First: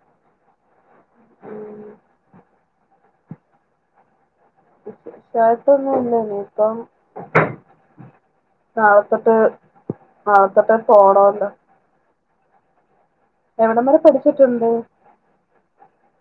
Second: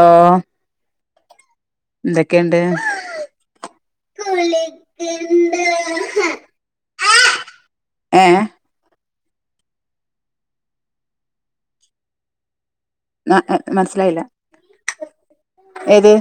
ആ എന്തൊക്കെയുണ്ട് രാവിലത്തെ ഒന്നല്ലേ ഇനി ഇപ്പം ഏ നാളെതൊട്ട് നാളെതൊട്ട് പോണല്ലോ മനസ്സിലായില്ല പഠിച്ചിട്ടുണ്ട് ഏത്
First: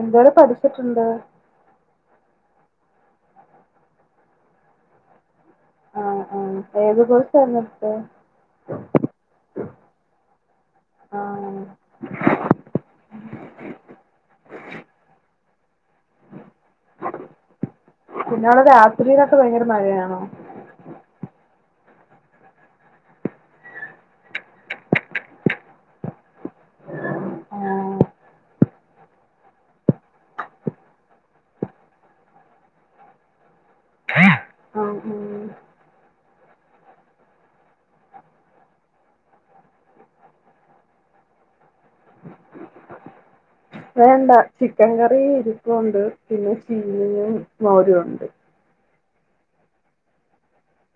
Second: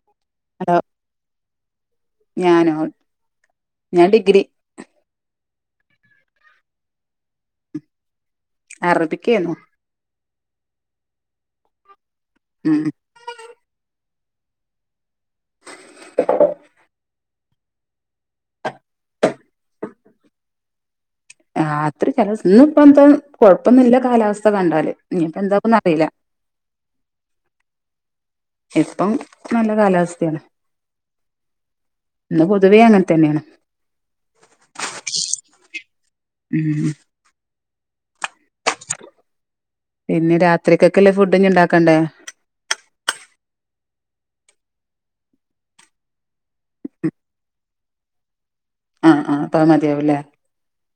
എന്തോരം പഠിച്ചിട്ടുണ്ട് ഞാനോ ഞാൻ ഡിഗ്രി ആ ആ ഏത് കോഴ്സായിരുന്നു ഇ ടുത്തേ അറബിക്കേന്നു ആ ഉം പിന്നെ അവിടെ രാത്രിയിലൊക്കെ ഭയങ്കര മഴയാണോ രത്രി ചെല ഇന്ന് ഇപ്പം എന്താ കൊഴപ്പൊന്നുല്ല കാലാവസ്ഥ കണ്ടാല് ഇനി ഇപ്പം എന്താന്ന് അറിയില്ല ആ ഇപ്പം നല്ല കാലാവസ്ഥയാണ് ഇന്ന് പൊതുവേ അങ്ങനെ തന്നെയാണ് ആ ആ ഉം പിന്നെ രാത്രിക്കൊക്കെല്ലേ ഫുഡ് ഇഞ് ഇണ്ടാക്കണ്ടേ? വേണ്ട ചിക്കൻ കറി ഇരുപ്പുണ്ട് പിന്നെ ചീനും മോരു ഉണ്ട് ആഹ് അപ്പാ മതിയാവുല്ലേ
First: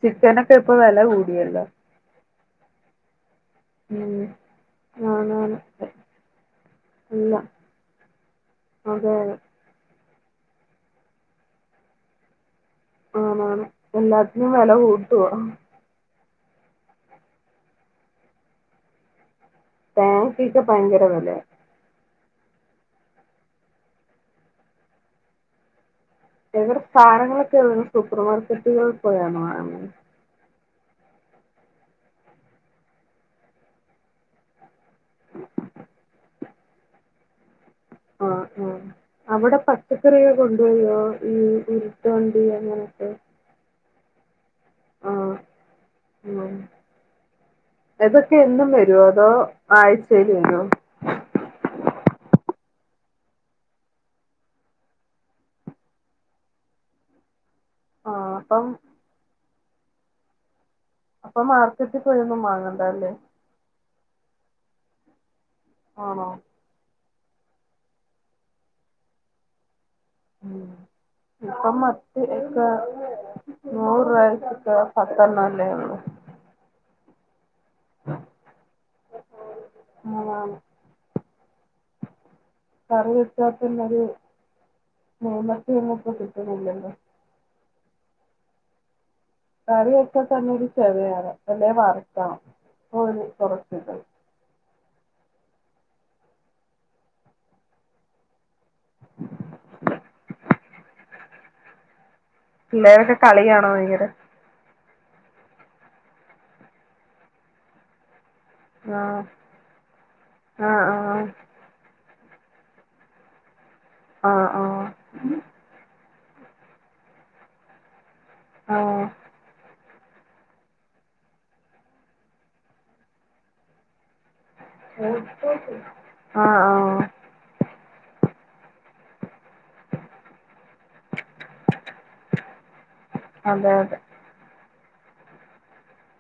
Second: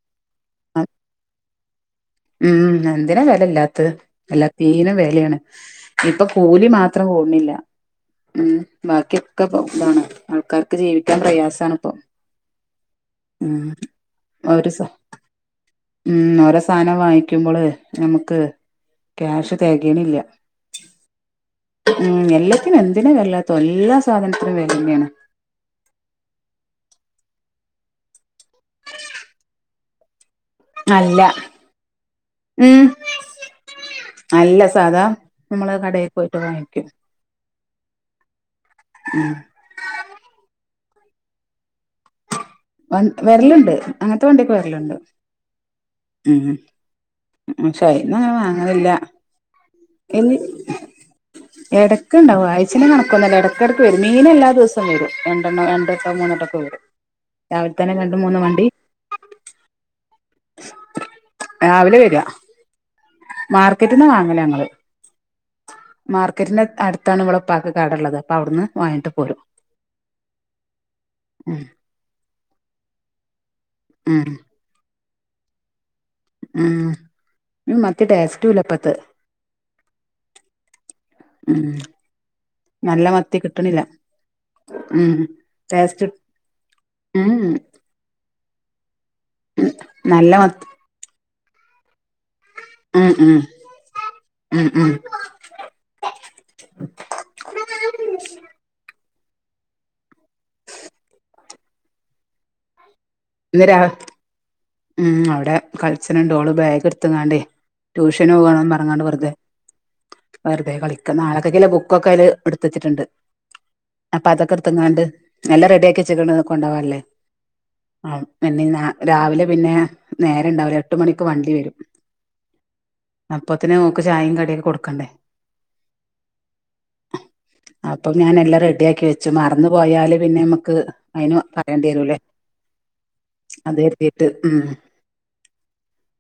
ചിക്കനൊക്കെ ഇപ്പൊ വെല കൂടിയല്ലോ ഉം എന്തിനാ വെലയില്ലാത്തത് ഉം. എല്ലാത്തനും വെലയാണ് ആണാണ് ഇപ്പൊ കൂലി മാത്രം അല്ല കൂട്ണ്ല്ല ഉ അതെ അതെ. ബാക്കിയൊക്കെ ഇതാണ് ആൾക്കാർക്ക് ജീവിക്കാൻ പ്രയാസണ് ഇപ്പൊ ആണാണ് എല്ലാത്തിനും ഒരു വില സ കൂട്ടുവാ ഉ സാനം വാങ്ങിക്കുമ്പോൾ നമുക്ക് ക്യാഷ് തികയണില്ല താങ്‌ക്ക്ക്കെ ഭയങ്കര വില ഉം എല്ലാത്തിനും എന്തിനാ വെലല്ലാത്തോ എല്ലാ സാധനത്തിനും വെലയന്നാണ് എവിടെ സാനങ്ങളൊക്കെ സൂപ്പർ മാർക്കറ്റുകളിൽ പോയാണ് വാങ്ണത് അല്ല ഉം അല്ല സാധാ നമ്മള് കടയിൽക്ക് പോയിട്ട് വാങ്ങിക്കും ആ ആ അവിടെ പച്ചക്കറികെ കൊണ്ടൊരൊ ഈ ഉരുട്ടു വണ്ടി വ വെരല്ണ്ട് അങ്ങനത്തെ വണ്ടിഒക്കെ വെരല്ണ്ട് ആഹ് ഉം ഉംഷൈന്ന അങ്ങനെ ഇതൊക്കെ എന്നും വാങ്ങല് ല്ല വരുവോ അതോ എ ആഴ്ചയില് വരുവോ എട ഒക്കെ ഉണ്ടാവും ആഴ്ച്ഛൻ്റ കണകൊന്നുല്ല ഇടക്ക് ഇടക്ക് വരും മീൻ എല്ലാ ദവസവും വരും രണ്ടണ്ണം രണ്ടട്ടൊ മൂന്നെട്ടൊക്കെ വരും ഉ രാവിലെ തന്നെ രണ്ട് മൂന്ന് വണ്ടി അപ്പൊ മാർക്കറ്റിൽ പോയിന്നും വങ്ങണ്ടാ മാർക്കറ്റന്ന് വാങ്ങലാ ഞങ്ങള് ആണോ മാർക്കറ്റിന്റെ അടുത്താണ് ഇവള പ്പാക്ക് കടള്ളത് അപ്പം അവിട്ന്ന് വാങ്ങിട്ട് പോരും ഉം ഉം ഇപ്പൊ മത്തിക്ക നൂറ് ഉം രൂവക്ക പത്തണ്ണല്ലേ ഒള്ളു ഉം മത്തിടെസ്റ്റൂല്ലപ്പത്ത് ആണാണ് ഉം നല്ല കറി മത്തി വെച്ചാ കിട്ടണില്ല തന്നെ ഒരു ഉം നെയ്മത്തി ഒന്നും ടേസ്റ്റ് ഇപ്പൊ കിട്ടുന്നില്ലല്ലോ ഉം കറിഒക്കെ നല്ല തന്നെ ഒരു മത്തി ചെറയാണ് എല്ല വാർ ഉം ഉം ഉം ഉം പിള്ളേരൊക്കെ ഇന്ന് കളിയാണോ രാ ഭയങ്കര ഉം അവിടെ കളച്ചനുണ്ടോ ഓൾ ബാഗ് എടുത്തങ്ങാണ്ടേ ടൂഷ ഷൈൻ പൊവാൻ പറഞാണ്ട് ആഹ് വെറുതെ വെറുതെ കളിക്ക ആഹ് നാളെകക്ക്ല്ലേ ബുക്കൊക്കെ അല് എടുത്തച്ചിട്ടുണ്ട് അപ്പൊ ആഹ് അതൊക്കെ ആഹ് എടുങ്ങാണ്ട് ഏല്ല റെഡി ആക്കി ച്ച് ക്ക്ണ് കൊണ്ട വല്ലേ ആ പിന്നെ ആഹ് രാവിലെ പിന്നെ നേര ഉണ്ടാവര് എട്ട് മണിക്ക് വണ്ടി വരും അപ്പത്തിനും ആ ആ അപ്പം ഞാൻ എല്ലാം റെഡി ആക്കി വെച്ചു മറന്നു പോയാല് പിന്നെ നമ്മക്ക് അതിന് പറയേണ്ടി വരൂല്ലേ അതെ എത്തിട്ട് ഉം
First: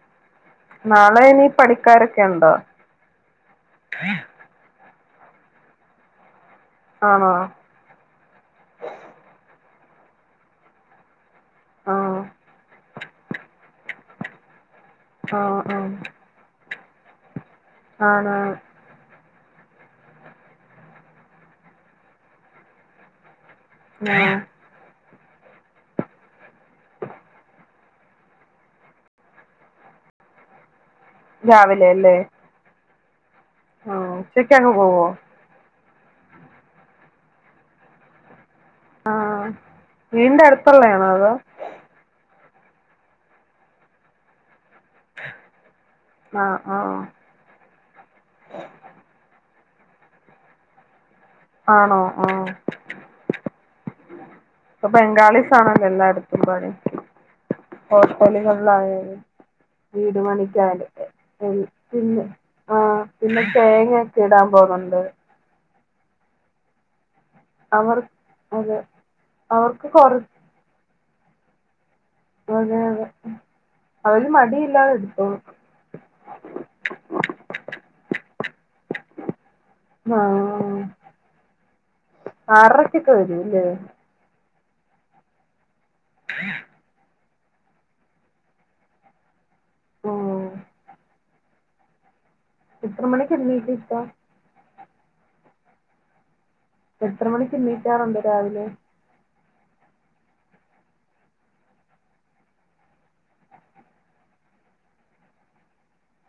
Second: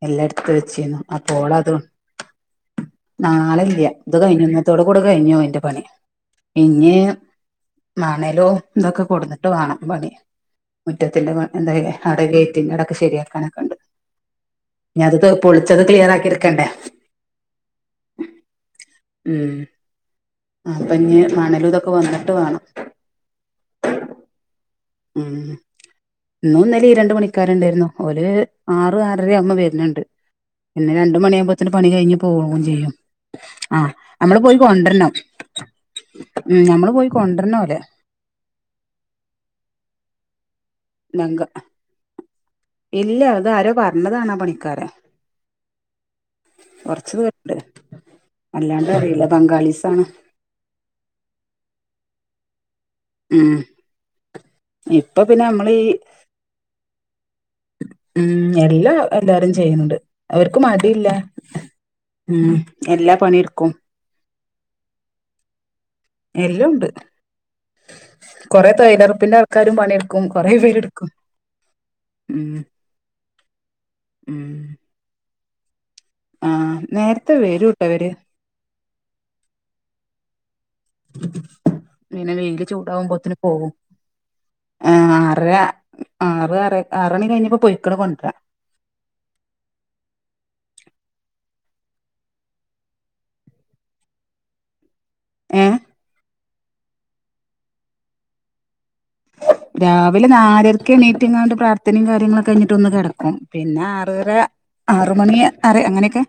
എല്ലായിടത്തും വെച്ചു നാളെ ഇനി അപ്പോൾ അത് പണിക്കാരൊക്കെ ഉണ്ടോ നാളല്ല ഇത് കഴുന്നത്തോടെ കൊടു കഴിഞ്ഞു അതിന്റെ പണി ഇഞ്ഞ് ആണോ മ ണേലോ ഇതൊക്കെ കൊടുന്നിട്ട് വേണം പണി മുറ്റത്തിന്റെ എന്താ ആഹ് അടെ ഗേറ്റിന്റെ ഇടക്ക് ശരിയാക്കാനക്കെുണ്ട് ഞത് ആഹ് പൊളിച്ചത് ക്ലിയർ ആക്കിയിരിക്കണ്ടേ ആഹ ആഹ ഉം അപ്പൊ ഇഞ് മണലൂതൊക്കെ വന്നിട്ട് വേണം ആ ഉം ഇന്നും ഇന്നലിം രണ്ട് പണിക്കാരുണ്ടായിരുന്നു ഒരു ഒരു ആറു ആറര അവുമ്പോ വരുന്നുണ്ട് പിന്നെ രണ്ട് മണിയാകുമ്പോത്തിന് പണി രാവിലെ അല്ലേ കഴിഞ്ഞു പോവും ചെയ്യും ആ ആഹ് നമ്മള് പോയി ഉച്ചക്കങ്ങ് പോവോ കൊണ്ടുവരണം ഉ നമ്മള് പോയി കൊണ്ടുവരണോലെ വീട്ന്റെ അടുത്ത് നങ്ക ഇല്ല അത് ആരോ പറഞ്ഞതാണ പണി ക്കരം ആഹ് ആഹ് കൊറച്ചു പേരുണ്ട് അല്ലാണ്ട് അറിയില്ല ബംഗാളീസ് ത്താണ് ആണോ ആഹ ഉം ഇപ്പൊ പിന്നെ ബംഗാളിസ് നമ്മള് ഈ ആണല്ലോ എല്ലായിടത്തും പണി ഉം എല്ലാ ഹോട്ടലുകളിലായാലും എല്ലാരും ചെയ്യുന്നുണ്ട് വീടു അവർക്ക് പണിക്കായാലും മടിയില്ല പിന്നെ ഉം ആഹ എല്ലാ പിന്നെ പണിയെടുക്കും തേങ്ങ ഒക്കെ ഇടാൻ പോവുന്നുണ്ട് എല്ലാം ഉണ്ട് കൊറെ അതെ തൊയിലോറപ്പിന്റെ ആൾക്കാരും അവർക്ക് കൊറ പണിയെടുക്കും കൊറെ പേര് എടുക്കും അതെ അവര് ഉം മടി ഇല്ലാതെ എടുതോളും ആഹ് നേരത്തെ വരൂട്ടോ ഇവര് ആഹ പിന്നെ വെയില് ആറരക്കൊക്കെ ചൂടാകുമ്പോത്തിന് വരൂല്ലേ പോവും ആ ആറര ആറ് ആ ആറണി കഴിഞ്ഞപ്പോ പൊയ്ക്ക്ണ് കൊണ്ടരാൻ ഓ എത്ര മണിക്ക് എഴുന്നേറ്റ് ഇത്താ ഏ എത്ര മണിക്ക് എണീകാറുണ്ട് രാവിലെ രാവിലെ നാലരക്ക് എണീറ്റ്ങ്ങണ്ട് പ്രാർത്ഥനയും കാര്യങ്ങളൊക്കെ കഴിഞ്ഞിട്ട് ഒന്ന് കിടക്കും പിന്നെ ആറര ആറ് മണി അറി അങ്ങനെയൊക്കെ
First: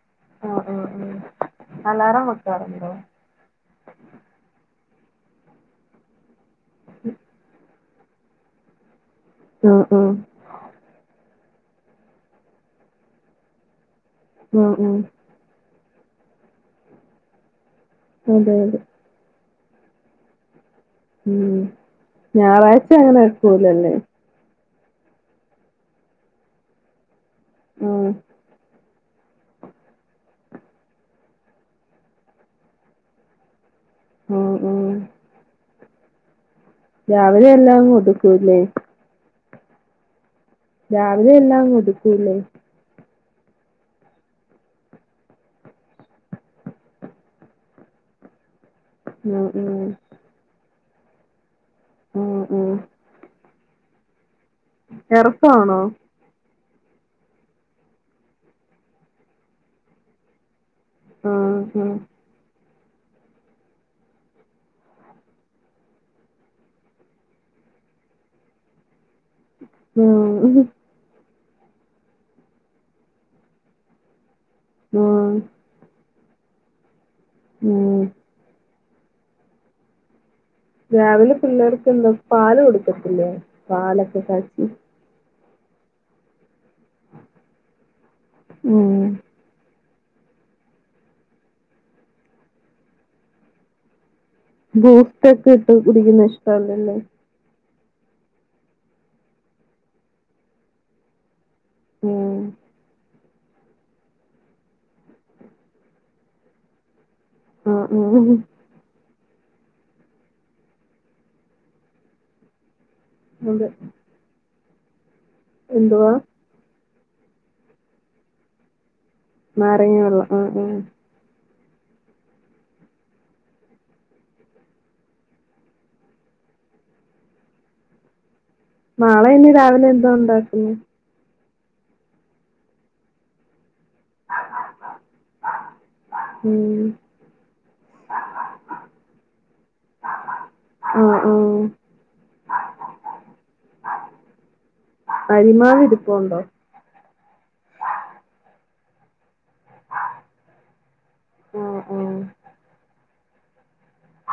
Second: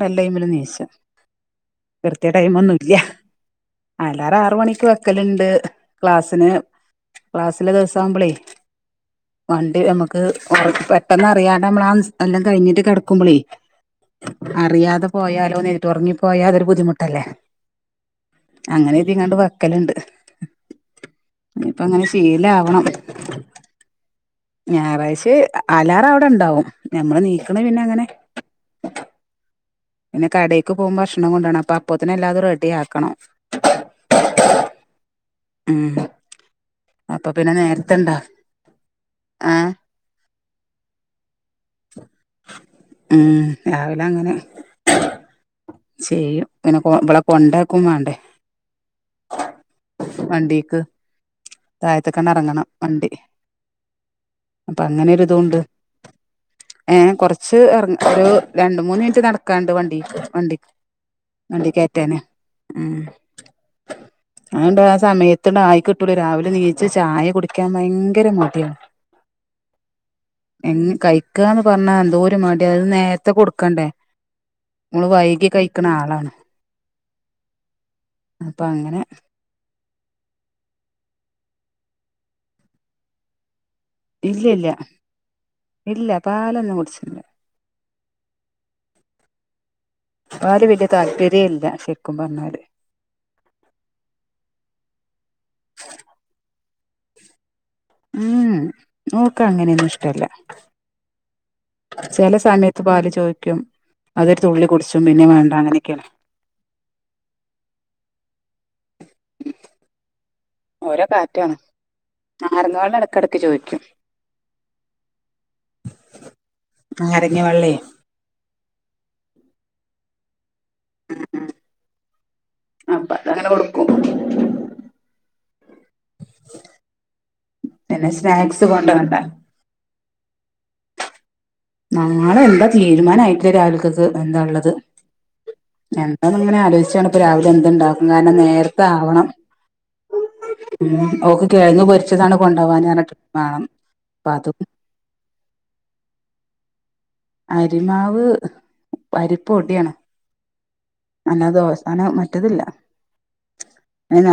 വല്ലൈമ്മില് ആഹ് നിച്ച ആഹ് ആഹ് അലാറം കൃത്യയ ടൈം വെക്കാറുണ്ടോ ഒന്നുല്ല അലാറം ആറ് മണിക്ക് വ പക്കലുണ്ട് ക്ലാസ്സിന് ക്ലാസ്സിലെ ദിവസ ആവുമ്പളേ വണ്ടി ആഹ് ആഹ് നമുക്ക് ഒർക്ക് പെട്ടെന്ന് അറിയാതെ നമ്മളാ എല്ലാം കഴിഞ്ഞിട്ട് കിടക്കുമ്പളി ആഹ് ആഹ് അറിയാതെ പോയാലോ നേരിട്ട് ഉറങ്ങിപ്പോയാ അതൊരു ബുദ്ധിമുട്ടല്ലേ അതെ അതെ അങ്ങനെതിങ്ങാണ്ട് വക്കലുണ്ട് ഉം ഞായറാഴ്ച അങ്ങനെ വേകൂലല്ലേ ഞായറാഴ് അലാറം അവിടെ ഇണ്ടാവും ഞമ്മള് നീക്കണ പിന്നെ അങ്ങനെ ആഹ് പിന്നെ കടേക്ക് പോകുമ്പോ ഭക്ഷണം കൊണ്ടണം അപ്പൊ അപ്പത്തിനെ എല്ലാതും റെഡി ആക്കണം ആ ഉ ഉം അപ്പൊ പിന്നെ എല്ലാം അങ്ങ് നേരത്തെണ്ടോ ഒതുക്കൂല്ലേ ആഹ രാവിലെ എല്ലാം ഒതു ക്കൂല്ലേ ഉം രാവിലെ അങ്ങനെ ചെയ്യും പിന്നെ ഇവളെ കൊണ്ടാക്കും വേണ്ടേ ആഹ് ആഹ് വണ്ടിക്ക് താഴത്ത്ക്കങ്ങട്ട് ആഹ് ഇറങ്ങണം ആഹ് വണ്ടി അപ്പൊ അങ്ങനെ ഒരുത്ണ്ട്. എറക്കവാണോ ഏ കൊറച്ച് ഇറ ഒരു രണ്ട മൂന്ന് മിനിറ്റ് നടക്കാണ്ട് വണ്ടിക്ക് വണ്ടി. ആഹ് വണ്ടിക്കയറ്റേനെ ആ അണ്ട് ആ സമയത്ത്ണ്ടായി കിട്ടുല്ല രാവിലെ നീച്ച് ചായ കുടിക്കാൻ ഭയങ്കര മട്യാണ് മ് മ് ഹ് ക്കാന്ന് പറഞ്ഞ എന്തോര് മട്യാ ഇത് നേരത്തെ കൊടുക്കണ്ടേ ഓൾ ആഹ് വൈകി കൈക്ക്ണ ആളാണ് ഉം അപ്പൊ അങ്ങനെ രാവിലെ പിള്ളേർക്ക് എന്താ പാല് കൊടുക്കത്തില്ലേ പാലൊക്കെ ഇല്ല കാച്ചി ഇല്ല ഇല്ല പാലൊന്നും കുട്ച്ചില്ല. ഉം പാല് വല്യ താല്പര്യേല്ല ശരിക്കും പറഞ്ഞാല്. ബൂസ്റ്റ് ഒക്കെ ഇട്ട് കുടിക്കുന്ന ഇഷ്ടല്ലല്ലേ ഉം ഓക്കങ്ങനെയന്നും ഇഷ്ടല്ല ചില ഉം സമയത്ത് പാല് ചോ ക്യും അതൊരു തുള്ളി കുടിച്ചും പിന്നെ വേണ്ട അങ്ങനെയൊക്കെയാണ് ആ ആ ഹ ഓരോ കാറ്റാണ് ആറന്നോളു കെടക്ക് അതെ ചോദിക്കും എന്തുവാ നാരങ്ങ വെള്ളേ നാരങ്ങ വള്ളം ആ ആ അപ്പ അത അങ്ങനെ കൊടുക്കും. പിന്നെ സ്നാക് നാളെ ഇനിരാവിലെ എന്തോ ഉണ്ടാക്കും നാളെ എന്താ തീരുമാനയിട്ടില്ല രാവിലക്കത്ത് എന്താള്ളത്. എന്താന്ന് ഇങ്ങനെ ഉം. ആലോയിച്ചാണ് ഇപ്പ രാവിലെ എന്തുണ്ടാക്കും കാരണം നേരത്തെ ആവണം ആ ഉം ആ. ഓക്ക് കെഴങ്ങ് പൊരിച്ചതാണ് കൊണ്ടവാനർഞ്ഞിട്ട് വാണം പാതും അരിമാവ് ഇരിപ്പുണ്ടോ? അരിമാവ് അരിപ്പൊടിയാണ് അന്നത് ആ ആ. അവസാനം മറ്റതില്ല.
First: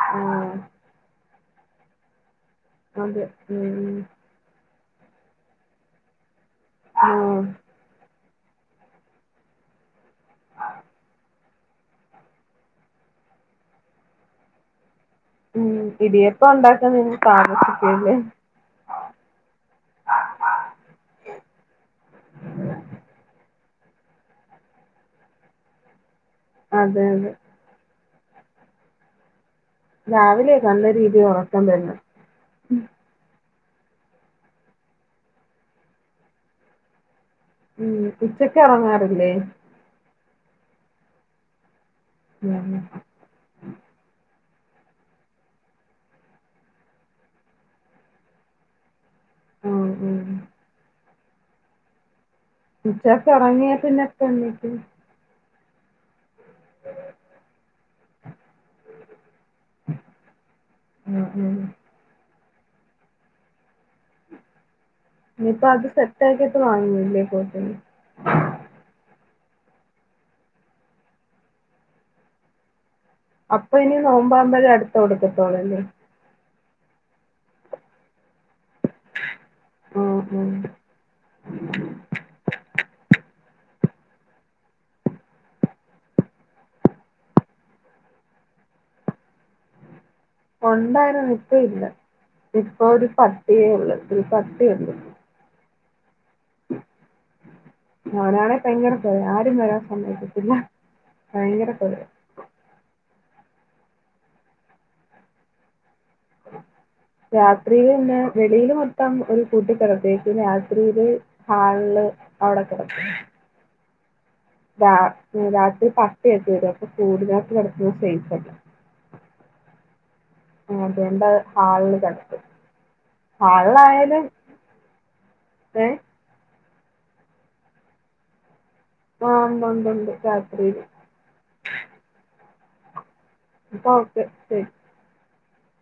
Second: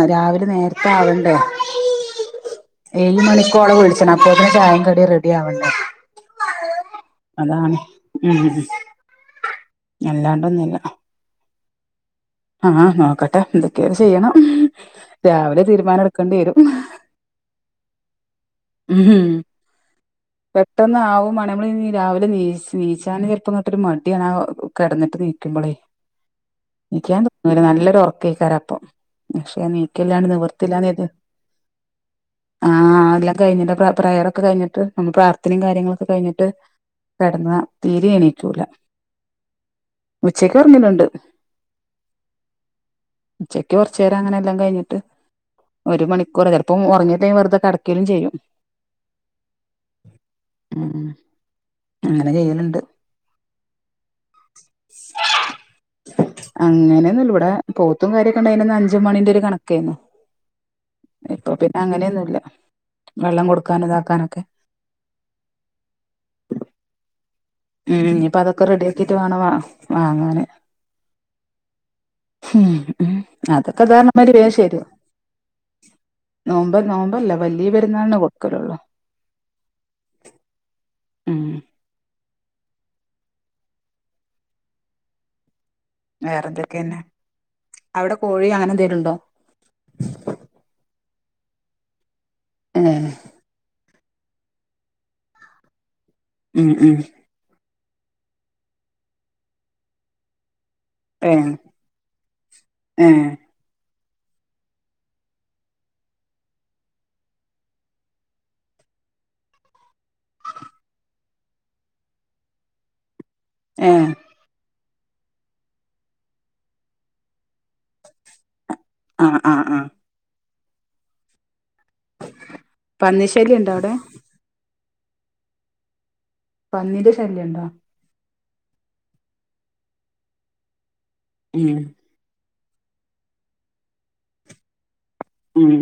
അ ആ. രാവിലെ നേരത്തെ ആവണ്ടേ ഏഴ് അതെ. ഉം മണിക്കോള ഉം. വിളിച്ചണം അപ്പോത്തിന് ചാ യിം കടി റെഡി ആവണ്ടേ? ആ. അതാണ്. ഉം അല്ലാണ്ടൊന്നുല്ല. ആഹ് നോക്കട്ടെ എതൊക്കെയ ചെയ്യണം രാവിലെ ഉം തീരുമാനം എടുക്കേണ്ടി ഇടിയപ്പ വരും ഉണ്ടാക്കാൻ നി താമസിക്കൂല്ലേ ഉം ഹ് പെട്ടന്ന് ആവും മാണം നമ്മള് രാവിലെ നീ നീച്ചാനെ ചെലപ്പം ഇങ്ങട്ടൊരു മടിയാണ് കിടന്നിട്ട് നീക്കുമ്പോളേ, അതെ എനിക്കാൻ അതെ. തോന്ന നല്ലൊരു ഉറക്കേക്കാര അപ്പൊ, പക്ഷെ നീക്കല്ലാണ്ട് രാവിലെ നല്ല നിവർത്തില്ലന്നത് രീതിയിൽ ഉറക്കം തന്നെ. ആല്ല കഴിഞ്ഞിട്ട് പ്രയറൊക്കെ കഴിഞ്ഞിട്ട് നമ്മൾ പ്രാർത്ഥനയും കാര്യങ്ങളൊക്കെ കഴിഞ്ഞിട്ട് കെടന്ന് ഉം. തീരെ ഉച്ചയ്ക്ക് എണീറ്റുല ഉറങ്ങാറില്ലേ? ഉച്ചക്ക് ഉറങ്ങല്ണ്ട് ഉം. ഉച്ചക്ക് കുറച്ചേരം അങ്ങനെ ല്ലാം കഴിഞ്ഞിട്ട് ഒരു മണിക്കൂർ ചിലപ്പോ ഉറങ്ങല്ലേ വെറുതെ കെടക്കേലും ചെയ്യും ഉം ഉം. ഉം അല്ല ഉച്ചക്കെ ഉറങ്ങിയാ പിന്നെപ്പ എണീക്കും? അങ്ങനൊന്നുല്ല ഇവിടെ പോത്തും കാര്യൊക്കെ ഇണ്ടായിനന്ന് അഞ്ച് മണീന്റെ ഒരു കണക്കയ്നു. ഉം ഇപ്പൊ ഉം. പിന്നെ അങ്ങനെന്നുല്ല വെള്ളം കൊടുക്കാന് ഇതാക്കാനൊക്കെ. ഇനിയിപ്പൊ അത് സെറ്റാക്കിട്ട് വാങ്ങുല്ലേ ഉം ഇപ്പൊ അതൊക്കെ റെഡി ആക്കിട്ട് വേണം വാങ്ങനെ അപ്പൊ ഇനി നോമ്പാമ്പഴ് അടുത്ത കൊടുത്തിത്തോളല്ലേ നോമ്പ് നോമ്പാല്ല വലിയപെരുന്നാളിന് കൊടുക്കലൊള്ളൂ ഓ ഹൊ ഉം വേറെ എന്തൊക്കെന്നെ അവിടെ കോഴി അങ്ങനെ എന്തേലുണ്ടോ ഒട്ടുല്ലാ ഇപ്പൊ ഒരു ഏഹ് പട്ടിയേ ഉള്ളൂ ഒരു പട്ടിയെ ഉള്ളൂ ഉം ഉം ഞാനാണേ ഭയങ്കര കൊരയാ ആരും വരാൻ സമ്മതിക്കില്ല ഏ ഏ രാത്രിയില് പിന്നെ വെളിയിൽ മൊത്തം ഒരു കൂട്ടിക്കിടത്തേക്കും രാത്രിയില് ഹാളില് അവിടെ കിടക്കും ഏ രാ രാത്രി പട്ടിയൊക്കെ വെരും അപ്പൊ കൂടിനകത്ത് കിടക്കുന്നത് സേഫ് അല്ല ആ ആ ആ അതുകൊണ്ട് ഹാളില് കേടാത്തും പന്നി ശല്യണ്ടോ അവിടെ ഹാളിലായാലും ഏ പന്നിുടെ ശല്യം ഉണ്ടോ ആ ഉണ്ടണ്ട് ഉണ്ടണ്ട് രാത്രിയില് ഉം അപ്പൊ ഓക്കെ ശരി ഉം